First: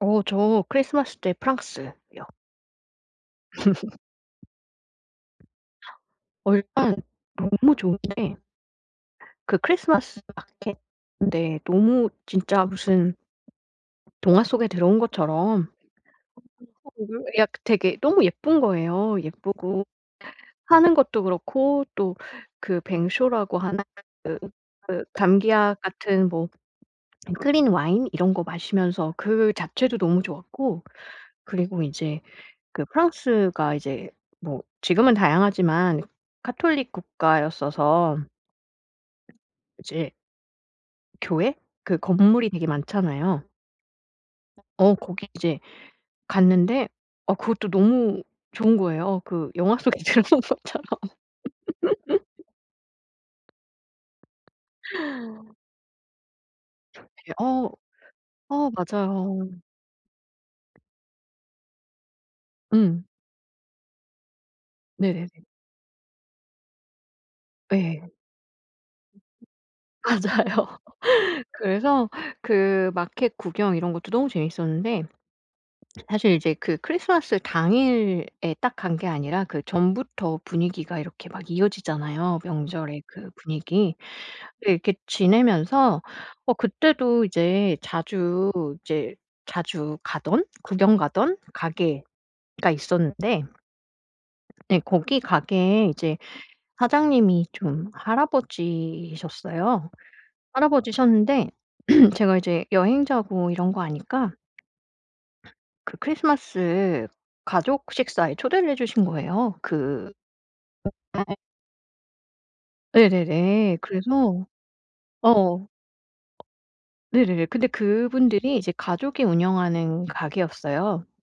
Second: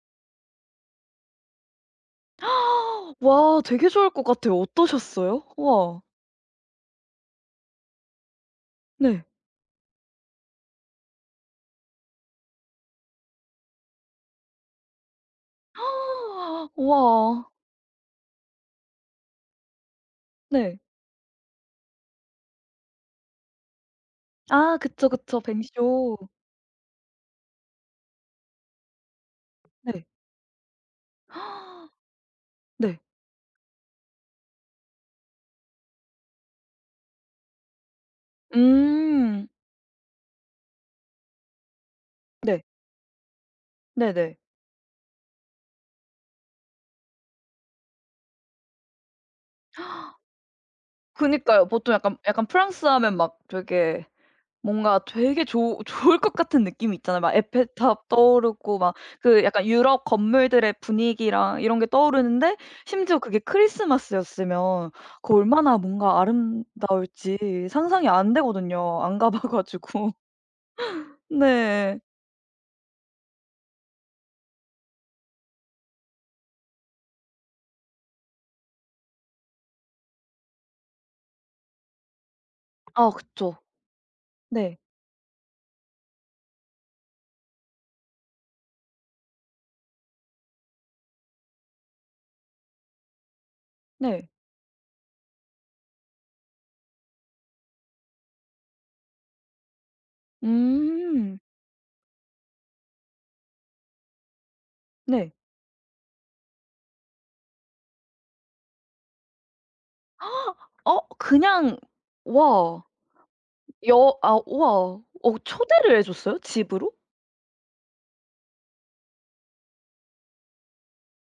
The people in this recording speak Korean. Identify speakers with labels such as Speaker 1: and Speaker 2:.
Speaker 1: 어 저 크리스마스 때 프랑스요.
Speaker 2: 와 되게 좋을 것 같아요. 어떠셨어요? 우와.
Speaker 1: 어 일단 너무 좋은데
Speaker 2: 네.
Speaker 1: 그 크리스마스 마켓인데 너무 진짜 무슨 동화 속에 들어온 것처럼 [unintelligible]
Speaker 2: 우와.
Speaker 1: 약 되게 너무 예쁜 거예요. 예쁘고
Speaker 2: 네.
Speaker 1: 파는 것도 그렇고 또 그 뱅쇼라고 하는 그
Speaker 2: 아
Speaker 1: 그
Speaker 2: 그쵸, 그쵸.
Speaker 1: 감기약
Speaker 2: 뱅쇼.
Speaker 1: 같은 뭐 클린 와인 이런 거 마시면서 그 자체도
Speaker 2: 네.
Speaker 1: 너무 좋았고. 그리고 이제 그
Speaker 2: 네.
Speaker 1: 프랑스가 이제 뭐 지금은 다양하지만 카톨릭 국가였어서
Speaker 2: 음.
Speaker 1: 이제 교회? 그 건물이
Speaker 2: 네.
Speaker 1: 되게 많잖아요.
Speaker 2: 네네.
Speaker 1: 어 거기 이제 갔는데 어 그것도 너무 좋은 거에요 그 영화 속에 들어간 것처럼.
Speaker 2: 그니까요. 보통 약간 약간 프랑스 하면 막 되게 뭔가 되게 좋 좋을 것 같은 느낌이 있잖아요. 막
Speaker 1: 어
Speaker 2: 에펠탑
Speaker 1: 어
Speaker 2: 떠오르고 막
Speaker 1: 맞아요.
Speaker 2: 그 약간 유럽 건물들의 분위기랑 이런 게 떠오르는데
Speaker 1: 음.
Speaker 2: 심지어 그게 크리스마스였으면
Speaker 1: 네네네.
Speaker 2: 그 얼마나 뭔가 아름다울지
Speaker 1: 네.
Speaker 2: 상상이 안 되거든요 안 가 봐 가지고.
Speaker 1: 맞아요.
Speaker 2: 네.
Speaker 1: 그래서 그 마켓 구경 이런 것도 너무 재밌었는데 사실 이제 그 크리스마스 당일에 딱 간 게 아니라 그 전부터 분위기가 이렇게 막 이어지잖아요 명절의
Speaker 2: 아
Speaker 1: 그
Speaker 2: 그쵸.
Speaker 1: 분위기.
Speaker 2: 네.
Speaker 1: 이렇게 지내면서 어 그때도 이제 자주 이제 자주 가던 구경 가던 가게가 있었는데.
Speaker 2: 네.
Speaker 1: 네. 거기 가게에 이제 사장님이 좀 할아버지셨어요.
Speaker 2: 음.
Speaker 1: 할아버지셨는데 제가 이제 여행자고 이런 거 아니까
Speaker 2: 네.
Speaker 1: 그 크리스마스 가족 식사에 초대를 해 주신 거에요. 그
Speaker 2: 어
Speaker 1: [unintelligible]
Speaker 2: 그냥 와.
Speaker 1: 네네네.
Speaker 2: 여 아
Speaker 1: 그래서
Speaker 2: 우와 어
Speaker 1: 어
Speaker 2: 초대를 해 줬어요? 집으로?
Speaker 1: 네네네. 근데 그분들이 이제 가족이 운영하는 가게였어요.